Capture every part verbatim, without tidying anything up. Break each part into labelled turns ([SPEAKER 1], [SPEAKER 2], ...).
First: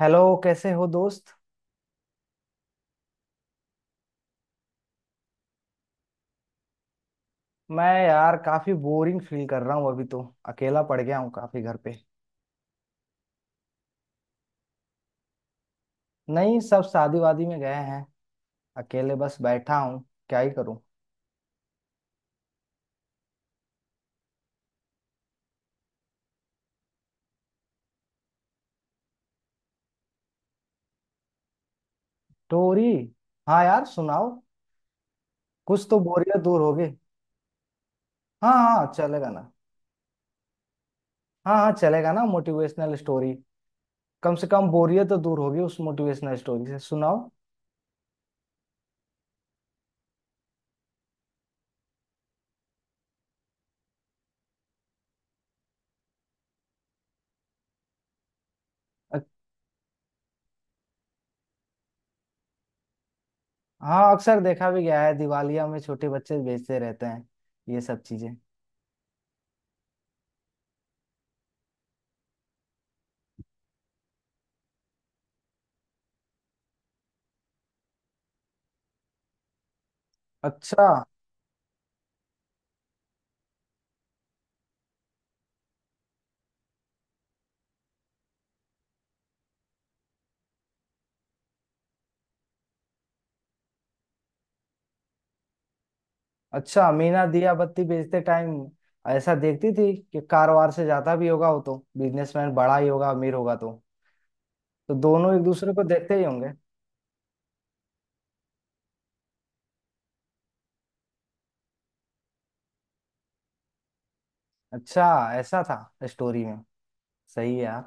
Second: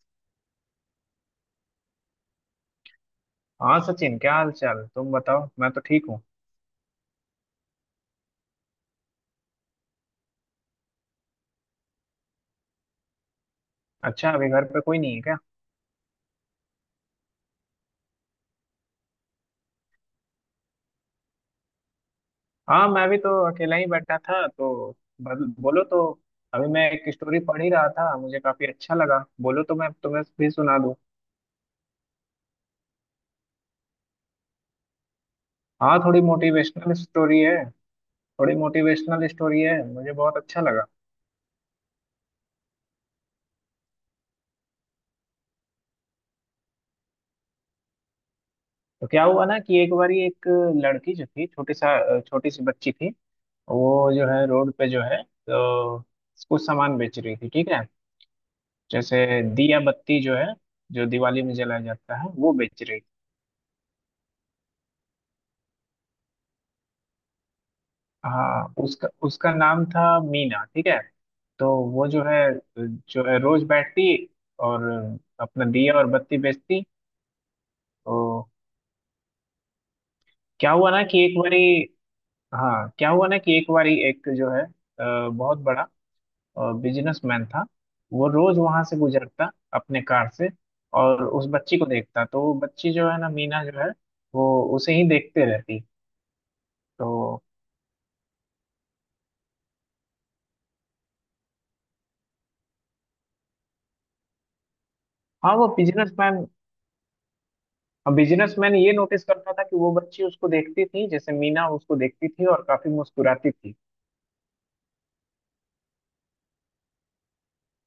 [SPEAKER 1] Hello, कैसे हो दोस्त।
[SPEAKER 2] हाँ सचिन, क्या हाल चाल, तुम बताओ। मैं तो ठीक हूँ।
[SPEAKER 1] मैं यार काफी बोरिंग फील कर रहा हूँ अभी तो। अकेला पड़ गया हूँ काफी घर पे।
[SPEAKER 2] अच्छा, अभी घर पे कोई नहीं है क्या।
[SPEAKER 1] नहीं, सब शादी वादी में गए हैं। अकेले बस बैठा हूँ। क्या ही करूँ।
[SPEAKER 2] हाँ, मैं भी तो अकेला ही बैठा था, तो बल- बोलो तो। अभी मैं एक स्टोरी पढ़ ही रहा था, मुझे काफी अच्छा लगा, बोलो तो मैं तुम्हें भी सुना दूँ।
[SPEAKER 1] स्टोरी? हाँ यार सुनाओ। कुछ तो
[SPEAKER 2] हाँ, थोड़ी
[SPEAKER 1] बोरियत दूर होगी।
[SPEAKER 2] मोटिवेशनल स्टोरी है।
[SPEAKER 1] हाँ
[SPEAKER 2] थोड़ी
[SPEAKER 1] हाँ
[SPEAKER 2] मोटिवेशनल
[SPEAKER 1] चलेगा ना।
[SPEAKER 2] स्टोरी है, मुझे बहुत अच्छा लगा।
[SPEAKER 1] हाँ हाँ चलेगा ना मोटिवेशनल स्टोरी। कम से कम बोरियत तो दूर होगी उस मोटिवेशनल स्टोरी से, सुनाओ।
[SPEAKER 2] तो क्या हुआ ना कि एक बारी एक लड़की जो थी, छोटी सा छोटी सी बच्ची थी। वो जो है रोड पे जो है, तो कुछ सामान बेच रही थी, ठीक है। जैसे
[SPEAKER 1] अ-
[SPEAKER 2] दिया बत्ती जो है, जो दिवाली में जलाया जाता है, वो बेच रही।
[SPEAKER 1] हाँ अक्सर देखा भी गया है दिवालिया में छोटे बच्चे बेचते रहते हैं ये सब चीजें।
[SPEAKER 2] हाँ, उसका उसका नाम था मीना, ठीक है। तो वो जो है, जो है रोज बैठती और अपना दिया और बत्ती बेचती तो। क्या
[SPEAKER 1] अच्छा।
[SPEAKER 2] हुआ ना कि एक बारी, हाँ, क्या हुआ ना कि एक बारी, एक जो है अ, बहुत बड़ा बिजनेसमैन था। वो रोज वहां से गुजरता अपने कार से और उस बच्ची को देखता, तो वो बच्ची जो है ना, मीना जो है, वो उसे ही देखते रहती
[SPEAKER 1] अच्छा मीना
[SPEAKER 2] तो।
[SPEAKER 1] दिया बत्ती बेचते टाइम ऐसा देखती थी कि कारोबार से ज्यादा भी होगा, वो तो बिजनेसमैन बड़ा ही होगा अमीर होगा तो तो दोनों एक
[SPEAKER 2] हाँ वो
[SPEAKER 1] दूसरे को देखते ही
[SPEAKER 2] बिजनेसमैन
[SPEAKER 1] होंगे।
[SPEAKER 2] बिजनेसमैन ये नोटिस करता था कि वो बच्ची उसको देखती थी, जैसे मीना उसको देखती थी और काफी मुस्कुराती थी।
[SPEAKER 1] अच्छा, ऐसा था स्टोरी में। सही है यार।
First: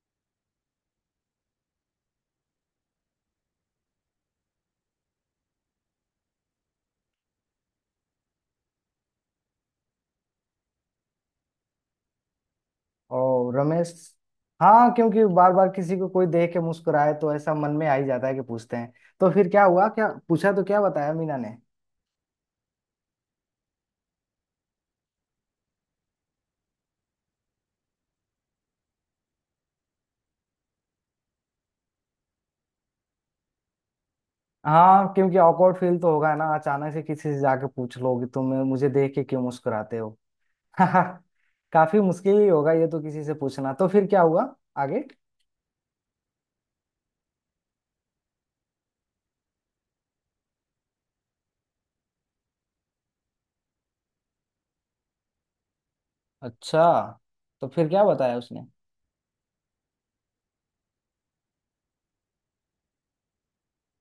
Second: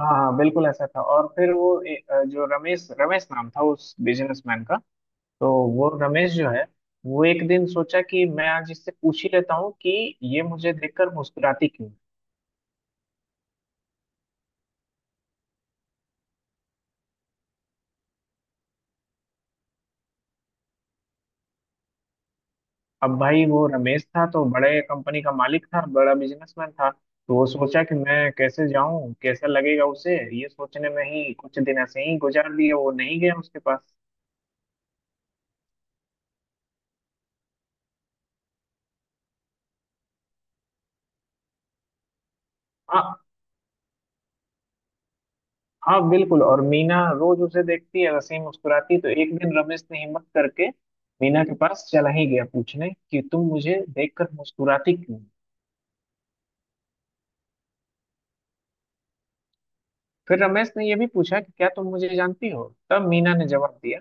[SPEAKER 2] हाँ हाँ, बिल्कुल ऐसा था। और फिर वो ए, अ, जो रमेश रमेश नाम था उस बिजनेसमैन का। तो वो रमेश जो है, वो एक दिन सोचा कि मैं आज इससे पूछ ही लेता हूँ कि ये मुझे देखकर मुस्कुराती क्यों।
[SPEAKER 1] और रमेश? हाँ क्योंकि बार बार किसी को कोई देख के मुस्कुराए तो ऐसा मन में आ ही जाता है कि पूछते हैं। तो फिर क्या हुआ, क्या पूछा तो क्या बताया मीना ने?
[SPEAKER 2] अब भाई, वो रमेश था तो बड़े कंपनी का मालिक था, बड़ा बिजनेसमैन था, तो वो सोचा कि मैं कैसे जाऊं, कैसा लगेगा उसे, ये सोचने में ही कुछ दिन ऐसे ही गुजार दिए, वो नहीं गया उसके पास।
[SPEAKER 1] हाँ क्योंकि awkward फील तो होगा ना अचानक से किसी से जाके पूछ लो कि तुम मुझे देख के क्यों मुस्कुराते हो। काफी मुश्किल ही होगा ये तो
[SPEAKER 2] हाँ
[SPEAKER 1] किसी से पूछना। तो फिर क्या हुआ आगे?
[SPEAKER 2] हाँ बिल्कुल। और मीना रोज उसे देखती है, वैसे ही मुस्कुराती है। तो एक दिन रमेश ने हिम्मत करके मीना के पास चला ही गया पूछने कि तुम मुझे देखकर मुस्कुराती क्यों।
[SPEAKER 1] अच्छा, तो फिर क्या बताया उसने?
[SPEAKER 2] फिर रमेश ने ये भी पूछा कि क्या तुम मुझे जानती हो। तब मीना ने जवाब दिया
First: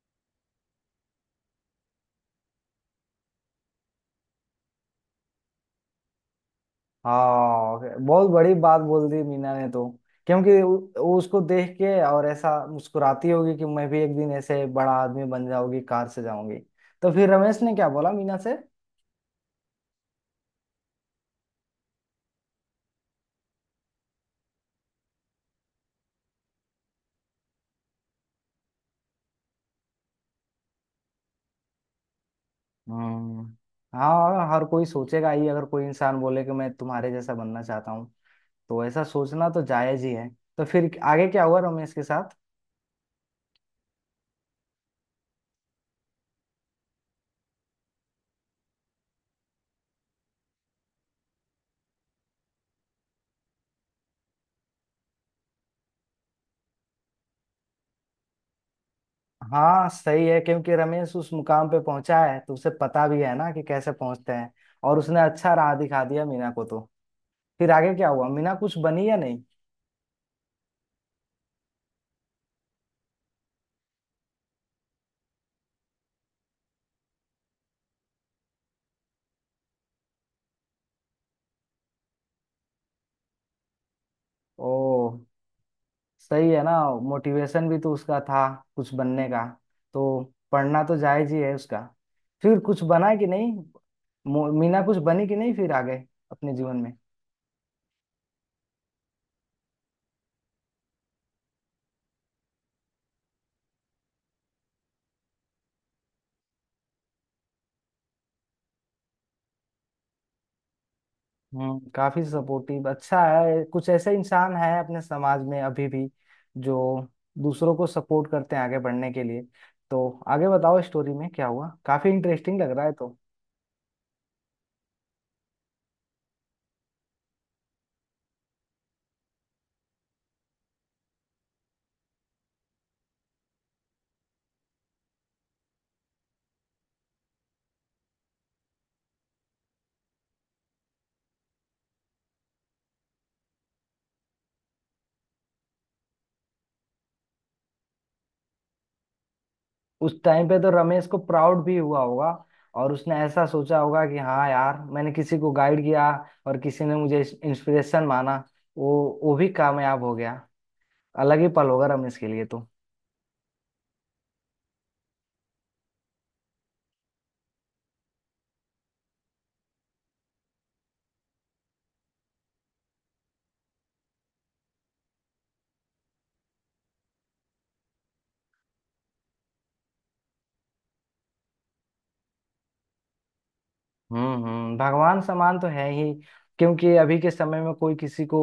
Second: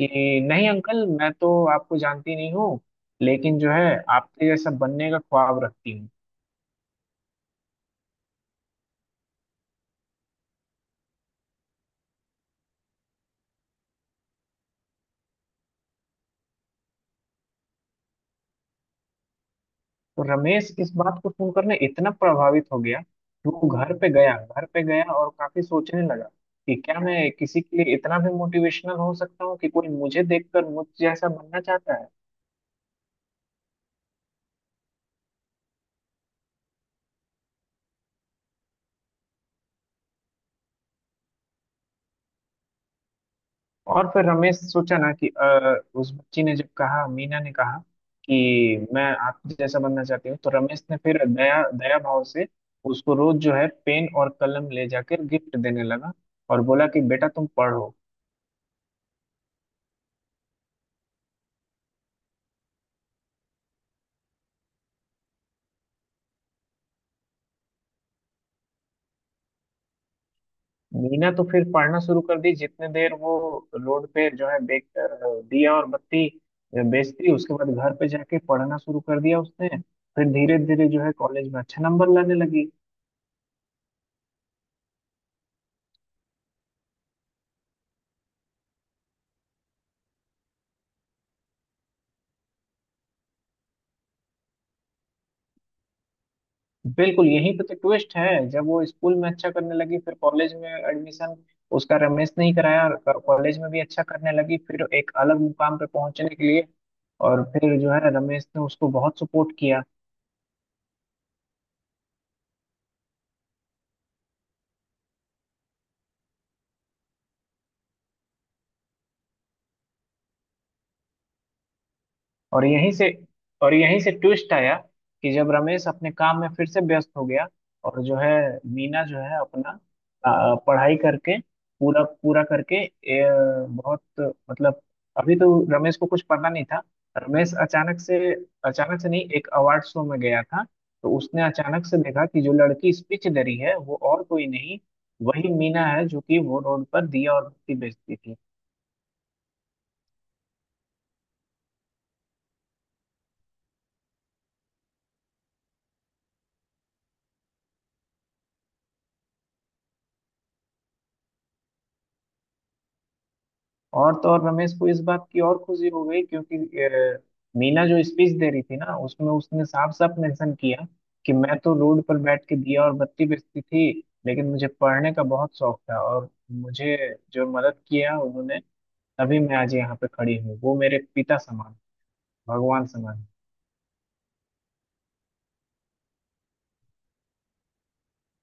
[SPEAKER 2] कि नहीं अंकल, मैं तो आपको जानती नहीं हूँ, लेकिन जो है आपके जैसा बनने का ख्वाब रखती हूँ।
[SPEAKER 1] हाँ, बहुत बड़ी बात बोल दी मीना ने तो। क्योंकि उ- उ- उसको देख के और ऐसा मुस्कुराती होगी कि मैं भी एक दिन ऐसे बड़ा आदमी बन जाऊंगी, कार से जाऊंगी। तो फिर रमेश ने क्या बोला मीना से?
[SPEAKER 2] तो रमेश इस बात को सुनकर ना इतना प्रभावित हो गया कि वो घर पे गया, घर पे गया और काफी सोचने लगा कि क्या मैं किसी के लिए इतना भी मोटिवेशनल हो सकता हूँ कि कोई मुझे देखकर मुझ जैसा बनना चाहता है।
[SPEAKER 1] हम्म। हाँ हर कोई सोचेगा ही, अगर कोई इंसान बोले कि मैं तुम्हारे जैसा बनना चाहता हूँ तो ऐसा सोचना तो जायज ही है। तो फिर आगे क्या हुआ रमेश के साथ?
[SPEAKER 2] और फिर रमेश सोचा ना कि अ, उस बच्ची ने जब कहा, मीना ने कहा कि मैं आप जैसा बनना चाहती हूँ, तो रमेश ने फिर दया दया भाव से उसको रोज जो है पेन और कलम ले जाकर गिफ्ट देने लगा और बोला कि बेटा तुम पढ़ो।
[SPEAKER 1] हाँ सही है, क्योंकि रमेश उस मुकाम पे पहुंचा है तो उसे पता भी है ना कि कैसे पहुंचते हैं। और उसने अच्छा राह दिखा दिया मीना को तो। फिर आगे क्या हुआ, मीना कुछ बनी या नहीं?
[SPEAKER 2] मीना तो फिर पढ़ना शुरू कर दी, जितने देर वो रोड पे जो है बेच दिया और बत्ती बेचती, उसके बाद घर पे जाके पढ़ना शुरू कर दिया उसने। फिर धीरे धीरे जो है कॉलेज में अच्छा नंबर लाने लगी।
[SPEAKER 1] ओ, सही है ना। मोटिवेशन भी तो उसका था कुछ बनने का तो पढ़ना तो जायज ही है उसका। फिर कुछ बना कि नहीं, मो- मीना कुछ बनी कि नहीं फिर आगे अपने जीवन में?
[SPEAKER 2] बिल्कुल यहीं पे तो ट्विस्ट है, जब वो स्कूल में अच्छा करने लगी, फिर कॉलेज में एडमिशन उसका रमेश ने ही कराया और कॉलेज में भी अच्छा करने लगी, फिर एक अलग मुकाम पे पहुंचने के लिए। और फिर जो है रमेश ने उसको बहुत सपोर्ट किया।
[SPEAKER 1] हम्म, काफी सपोर्टिव, अच्छा है। कुछ ऐसे इंसान हैं अपने समाज में अभी भी जो दूसरों को सपोर्ट करते हैं आगे बढ़ने के लिए। तो आगे बताओ स्टोरी में क्या हुआ, काफी इंटरेस्टिंग
[SPEAKER 2] और
[SPEAKER 1] लग रहा है
[SPEAKER 2] यहीं से
[SPEAKER 1] तो।
[SPEAKER 2] और यहीं से ट्विस्ट आया कि जब रमेश अपने काम में फिर से व्यस्त हो गया और जो है मीना जो है अपना अ, पढ़ाई करके, पूरा पूरा करके, ए, बहुत, मतलब, अभी तो रमेश को कुछ पता नहीं था। रमेश अचानक से, अचानक से नहीं, एक अवार्ड शो में गया था, तो उसने अचानक से देखा कि जो लड़की स्पीच दे रही है, वो और कोई नहीं, वही मीना है, जो कि वो रोड पर दिया और बत्ती बेचती थी।
[SPEAKER 1] उस टाइम पे तो रमेश को प्राउड भी हुआ होगा और उसने ऐसा सोचा होगा कि हाँ यार, मैंने किसी को गाइड किया और किसी ने मुझे इंस्पिरेशन माना, वो वो भी कामयाब हो गया। अलग ही पल होगा रमेश के लिए तो।
[SPEAKER 2] और तो और, रमेश को इस बात की और खुशी हो गई, क्योंकि अ, मीना जो स्पीच दे रही थी ना, उसमें उसने साफ साफ मेंशन किया कि मैं तो रोड पर बैठ के दिया और बत्ती बेचती थी, लेकिन मुझे पढ़ने का बहुत शौक था और मुझे जो मदद किया उन्होंने, तभी मैं आज यहाँ पे खड़ी हूँ, वो मेरे पिता समान, भगवान समान।
[SPEAKER 1] हम्म हम्म, भगवान समान तो है ही, क्योंकि अभी के समय में कोई किसी को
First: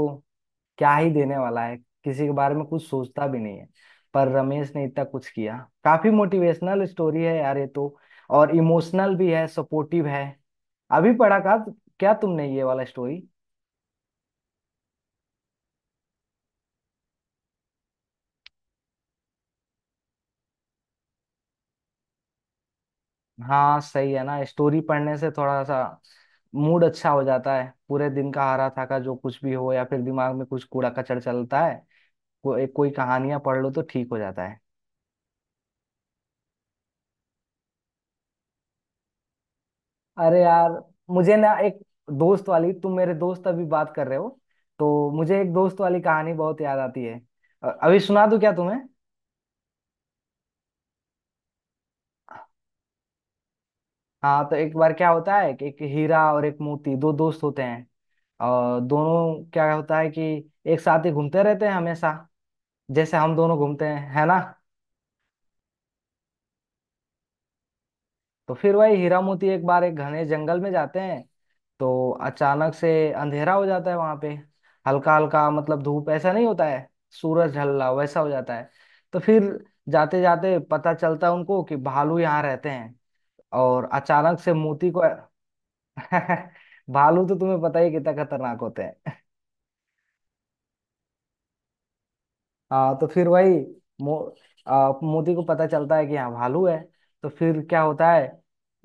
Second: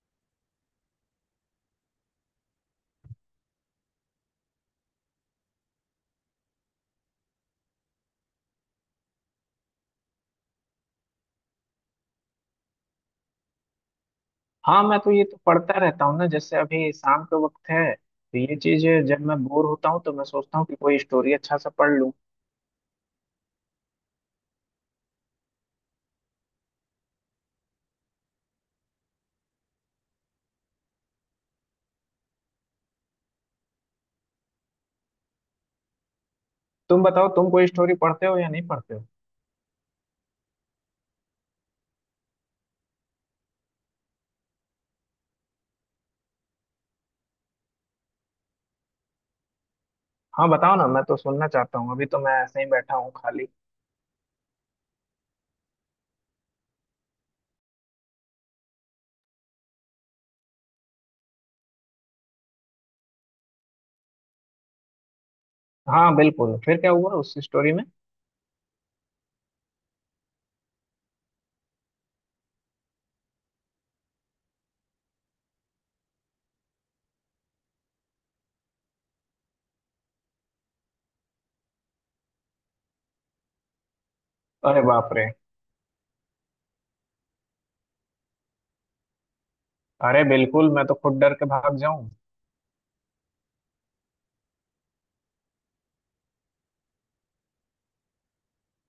[SPEAKER 1] क्या ही देने वाला है, किसी के बारे में कुछ सोचता भी नहीं है। पर रमेश ने इतना कुछ किया। काफी मोटिवेशनल स्टोरी है यार ये तो, और इमोशनल भी है, सपोर्टिव है। अभी पढ़ा का क्या तुमने ये वाला स्टोरी?
[SPEAKER 2] हाँ, मैं तो ये तो पढ़ता रहता हूँ ना, जैसे अभी शाम का वक्त है तो ये चीज है, जब मैं बोर होता हूँ तो मैं सोचता हूँ कि कोई स्टोरी अच्छा सा पढ़ लूँ।
[SPEAKER 1] हाँ सही है ना, स्टोरी पढ़ने से थोड़ा सा मूड अच्छा हो जाता है। पूरे दिन का हारा थाका जो कुछ भी हो या फिर दिमाग में कुछ कूड़ा कचड़ चलता है को, एक कोई कहानियां पढ़ लो तो ठीक हो जाता है।
[SPEAKER 2] तुम बताओ, तुम कोई स्टोरी पढ़ते हो या नहीं पढ़ते हो।
[SPEAKER 1] अरे यार, मुझे ना एक दोस्त वाली, तुम मेरे दोस्त अभी बात कर रहे हो तो मुझे एक दोस्त वाली कहानी बहुत याद आती है। अ- अभी सुना दूं क्या तुम्हें?
[SPEAKER 2] हाँ, बताओ ना, मैं तो सुनना चाहता हूँ, अभी तो मैं ऐसे ही बैठा हूँ खाली।
[SPEAKER 1] हाँ तो एक बार क्या होता है कि एक हीरा और एक मोती दो दोस्त होते हैं। और दोनों क्या होता है कि एक साथ ही घूमते रहते हैं हमेशा, जैसे हम दोनों घूमते हैं, है ना।
[SPEAKER 2] हाँ बिल्कुल, फिर क्या हुआ उस स्टोरी में।
[SPEAKER 1] तो फिर वही हीरा मोती एक बार एक घने जंगल में जाते हैं। तो अचानक से अंधेरा हो जाता है वहां पे। हल्का हल्का, मतलब धूप ऐसा नहीं होता है, सूरज ढल रहा हो वैसा हो जाता है। तो फिर जाते जाते पता चलता है उनको कि भालू यहाँ रहते हैं। और अचानक से
[SPEAKER 2] अरे
[SPEAKER 1] मोती को
[SPEAKER 2] बाप रे।
[SPEAKER 1] भालू तो तुम्हें पता ही है कितना खतरनाक होते हैं।
[SPEAKER 2] अरे बिल्कुल, मैं तो खुद डर के भाग जाऊं।
[SPEAKER 1] हाँ तो फिर वही मो, आ, मोती को पता चलता है कि यहाँ भालू है। तो फिर क्या होता है,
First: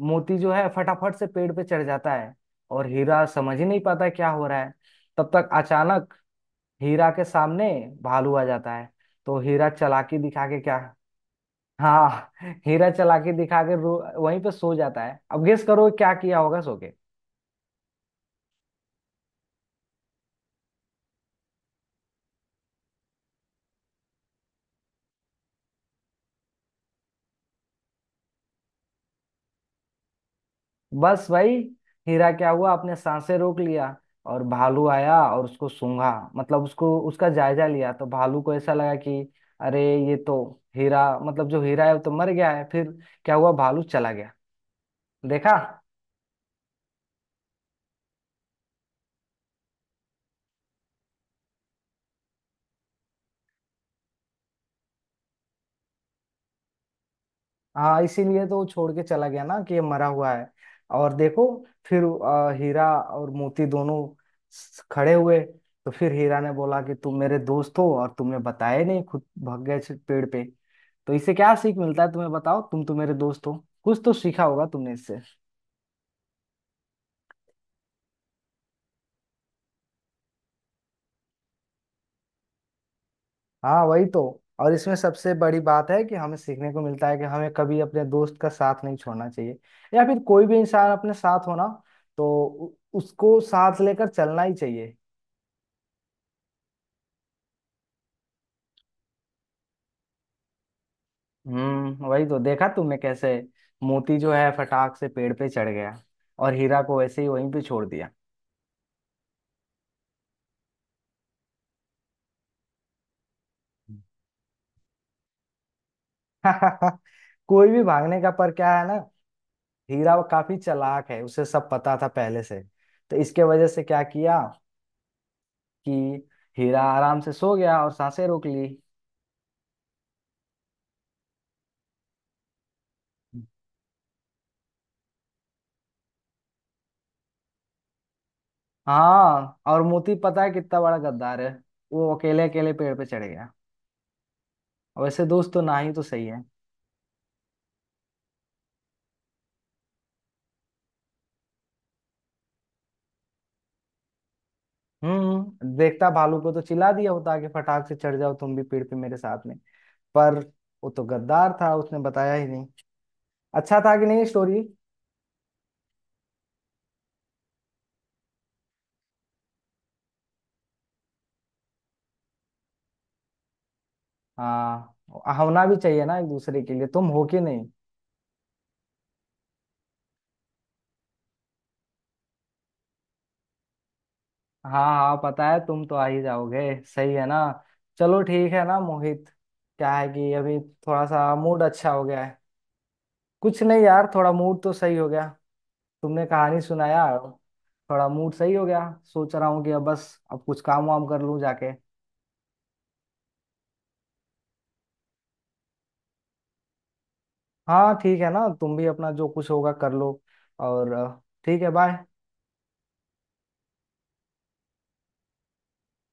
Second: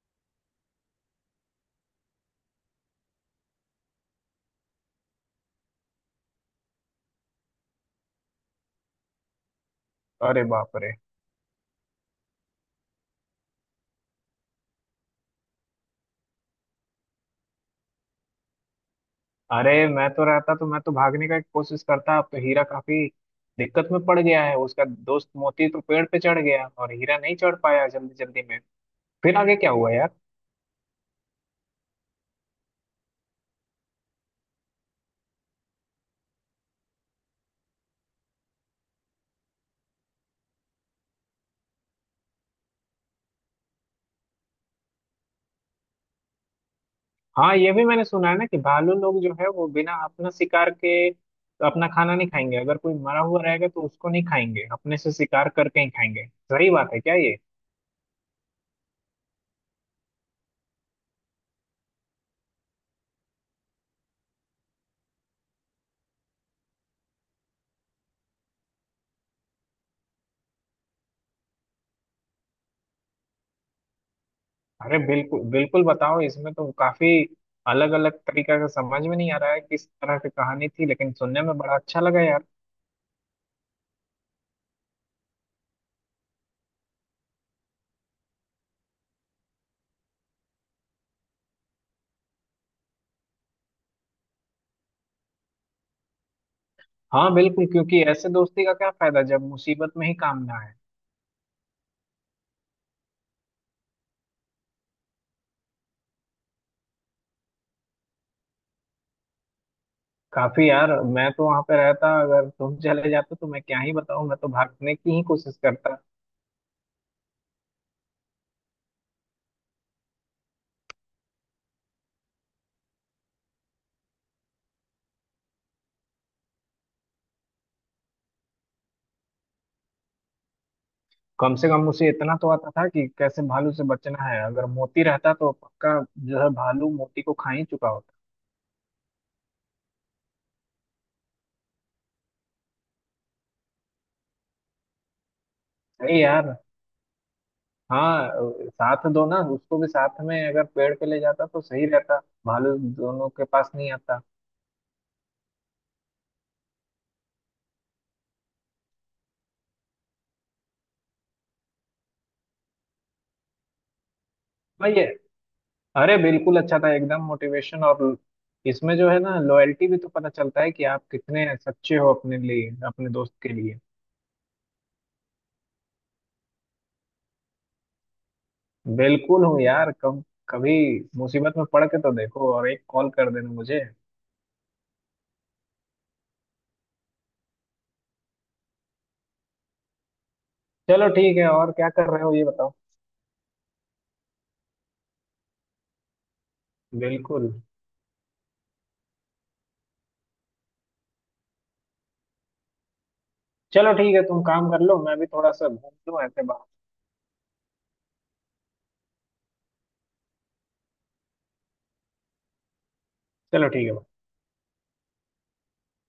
[SPEAKER 1] मोती जो है फटाफट से पेड़ पे चढ़ जाता है और हीरा समझ ही नहीं पाता क्या हो रहा है। तब तक अचानक हीरा के सामने भालू आ जाता है। तो हीरा चालाकी
[SPEAKER 2] अरे
[SPEAKER 1] दिखा के
[SPEAKER 2] बाप
[SPEAKER 1] क्या,
[SPEAKER 2] रे।
[SPEAKER 1] हाँ हीरा चालाकी दिखा के रो वहीं पे सो जाता है। अब गेस करो क्या किया होगा सो के।
[SPEAKER 2] अरे, मैं तो रहता तो मैं तो भागने का कोशिश करता। अब तो हीरा काफी दिक्कत में पड़ गया है, उसका दोस्त मोती तो पेड़ पे चढ़ गया और हीरा नहीं चढ़ पाया जल्दी जल्दी में। फिर आगे क्या हुआ।
[SPEAKER 1] बस भाई, हीरा क्या हुआ अपने सांसें रोक लिया। और भालू आया और उसको सूंघा, मतलब उसको उसका जायजा लिया। तो भालू को ऐसा लगा कि अरे ये तो हीरा, मतलब जो हीरा है वो तो मर गया है। फिर क्या हुआ, भालू चला गया, देखा।
[SPEAKER 2] हाँ, ये भी मैंने सुना है ना कि भालू लोग जो है वो बिना अपना शिकार के अपना खाना नहीं खाएंगे, अगर कोई मरा हुआ रहेगा तो उसको नहीं खाएंगे, अपने से शिकार करके ही खाएंगे। सही बात है क्या ये।
[SPEAKER 1] हाँ इसीलिए तो वो छोड़ के चला गया ना कि ये मरा हुआ है। और देखो फिर अ, हीरा और मोती दोनों स- खड़े हुए। तो फिर हीरा ने बोला कि तुम मेरे दोस्त हो और तुमने बताया नहीं, खुद भाग गए से पेड़ पे। तो इससे क्या सीख मिलता है तुम्हें बताओ, तुम तो मेरे दोस्त हो, कुछ तो सीखा होगा तुमने
[SPEAKER 2] अरे
[SPEAKER 1] इससे।
[SPEAKER 2] बिल्कुल बिल्कुल, बताओ, इसमें तो काफी अलग अलग तरीका का, समझ में नहीं आ रहा है किस तरह की कहानी थी, लेकिन सुनने में बड़ा अच्छा लगा यार।
[SPEAKER 1] हाँ वही तो, और इसमें सबसे बड़ी बात है कि हमें सीखने को मिलता है कि हमें कभी अपने दोस्त का साथ नहीं छोड़ना चाहिए, या फिर कोई भी इंसान अपने साथ हो ना तो उ- उसको साथ लेकर चलना ही चाहिए।
[SPEAKER 2] हाँ बिल्कुल, क्योंकि ऐसे दोस्ती का क्या फायदा जब मुसीबत में ही काम ना है।
[SPEAKER 1] हम्म वही तो, देखा तुमने कैसे मोती जो है फटाक से पेड़ पे चढ़ गया और हीरा को वैसे ही वहीं पे छोड़ दिया।
[SPEAKER 2] काफी यार, मैं तो वहां पे रहता अगर तुम चले जाते तो, मैं क्या ही बताऊं, मैं तो भागने की ही कोशिश करता।
[SPEAKER 1] कोई भी भागने का, पर क्या है ना, हीरा वो काफी चालाक है, उसे सब पता था पहले से, तो इसके वजह से क्या किया कि हीरा आराम से सो गया और सांसें रोक ली।
[SPEAKER 2] कम से कम उसे इतना तो आता था कि कैसे भालू से बचना है, अगर मोती रहता तो पक्का जो है भालू मोती को खा ही चुका होता।
[SPEAKER 1] हाँ, और मोती पता है कितना बड़ा गद्दार है, वो अकेले अकेले पेड़ पे चढ़ गया। और वैसे दोस्त तो ना ही तो
[SPEAKER 2] अरे
[SPEAKER 1] सही है।
[SPEAKER 2] यार। हाँ अ, साथ दो ना, उसको भी साथ में अगर पेड़ पे ले जाता तो सही रहता, भालू दोनों के पास नहीं आता।
[SPEAKER 1] हम्म देखता भालू को तो चिल्ला दिया होता कि फटाक से चढ़ जाओ तुम भी पेड़ पे मेरे साथ में। पर वो तो गद्दार था, उसने बताया ही नहीं। अच्छा था कि नहीं स्टोरी?
[SPEAKER 2] भाई ये, अरे बिल्कुल अच्छा था एकदम, मोटिवेशन और इसमें जो है ना लॉयल्टी भी तो पता चलता है कि आप कितने सच्चे हो अपने लिए, अपने दोस्त के लिए।
[SPEAKER 1] हाँ, होना भी चाहिए ना एक दूसरे के लिए, तुम हो कि नहीं?
[SPEAKER 2] बिल्कुल हूँ यार, कब कभी मुसीबत में पड़ के तो देखो, और एक कॉल कर देना मुझे।
[SPEAKER 1] हाँ हाँ पता है, तुम तो आ ही जाओगे। सही है ना। चलो ठीक है ना मोहित, क्या है कि अभी थोड़ा
[SPEAKER 2] चलो
[SPEAKER 1] सा
[SPEAKER 2] ठीक है,
[SPEAKER 1] मूड
[SPEAKER 2] और क्या
[SPEAKER 1] अच्छा हो
[SPEAKER 2] कर रहे
[SPEAKER 1] गया
[SPEAKER 2] हो
[SPEAKER 1] है।
[SPEAKER 2] ये बताओ।
[SPEAKER 1] कुछ नहीं यार, थोड़ा मूड तो सही हो गया, तुमने कहानी सुनाया,
[SPEAKER 2] बिल्कुल।
[SPEAKER 1] थोड़ा मूड सही हो गया। सोच रहा हूँ कि अब बस अब कुछ काम वाम कर लूँ जाके।
[SPEAKER 2] चलो ठीक है, तुम काम कर लो, मैं भी थोड़ा सा घूम लूँ ऐसे बाहर।
[SPEAKER 1] हाँ ठीक है ना, तुम भी अपना जो कुछ होगा कर लो। और अ, ठीक है, बाय।
[SPEAKER 2] चलो ठीक है।